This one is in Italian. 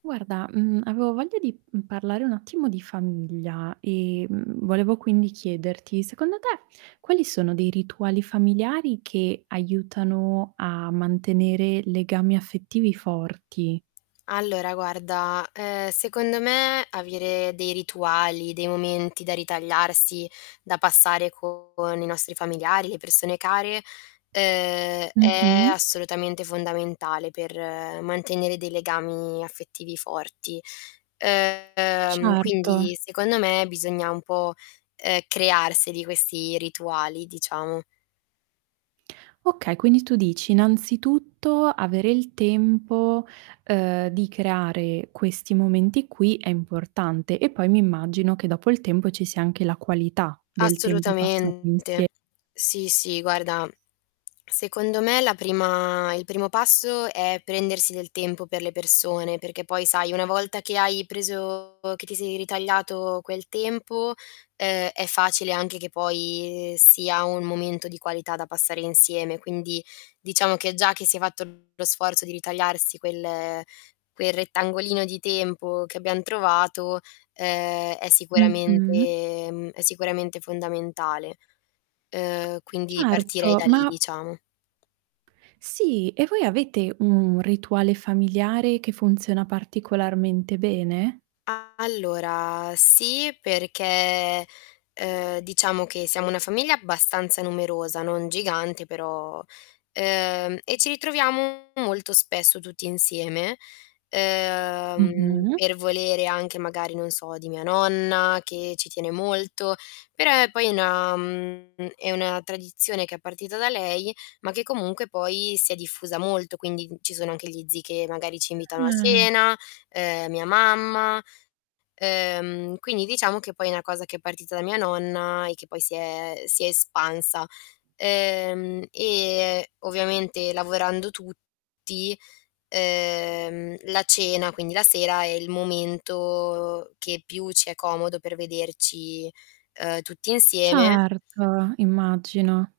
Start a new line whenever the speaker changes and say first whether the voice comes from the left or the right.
right: Guarda, mhmm, avevo voglia di, mhmm, parlare un attimo di famiglia e, mhmm, volevo quindi chiederti, secondo te quali sono dei rituali familiari che aiutano a mantenere legami affettivi forti?
left: Allora guarda, uhm, secondo me, avere dei rituali, dei momenti da ritagliarsi, da passare con i nostri familiari, le persone care, uhm, è
right: Mh-mh.
left: assolutamente fondamentale per mantenere dei legami affettivi forti. Uhm,
right: Certo.
left: quindi, secondo me, bisogna un po', uhm, crearseli questi rituali, diciamo.
right: Okay, quindi tu dici, innanzitutto avere il tempo, uhm, di creare questi momenti qui è importante, e poi mi immagino che dopo il tempo ci sia anche la qualità del tempo passato
left: Assolutamente.
right: insie
left: Sì, sì, guarda, secondo me la prima il primo passo è prendersi del tempo per le persone, perché poi sai una volta che hai preso che ti sei ritagliato quel tempo, ehm, è facile anche che poi sia un momento di qualità da passare insieme. Quindi, diciamo che già che si è fatto lo sforzo di ritagliarsi quel quel rettangolino di tempo che abbiam trovato, uhm, è
right: Mh-mh.
left: sicuramente mhmm, è sicuramente fondamentale. Uhm, quindi partirei
right: Certo,
left: da lì,
right: ma
left: diciamo.
right: Sì, e voi l'avete un rituale familiare che funziona particolarmente bene?
left: Allora sì, perché, ehm, diciamo che siamo una famiglia abbastanza numerosa, non gigante però uhm, e ci ritroviamo molto spesso tutti insieme, ehm,
right: Mh-mh.
left: per volere anche magari, non so, di mia nonna che ci tiene molto, però poi è una mhmm, è una tradizione che è partita da lei, ma che comunque poi si è diffusa molto, quindi, ci sono anche gli zii che, magari, ci invitano a
right: Ah.
left: cena, ehm, mia mamma. Uhm, quindi diciamo che poi è una cosa che è partita da mia nonna, e che poi si è si è espansa. Ehm, e ovviamente lavorando tutti, ehm, la cena, quindi la sera, è il momento che più ci è comodo per vederci, uhm, tutti insieme
right: Certo. Immagino.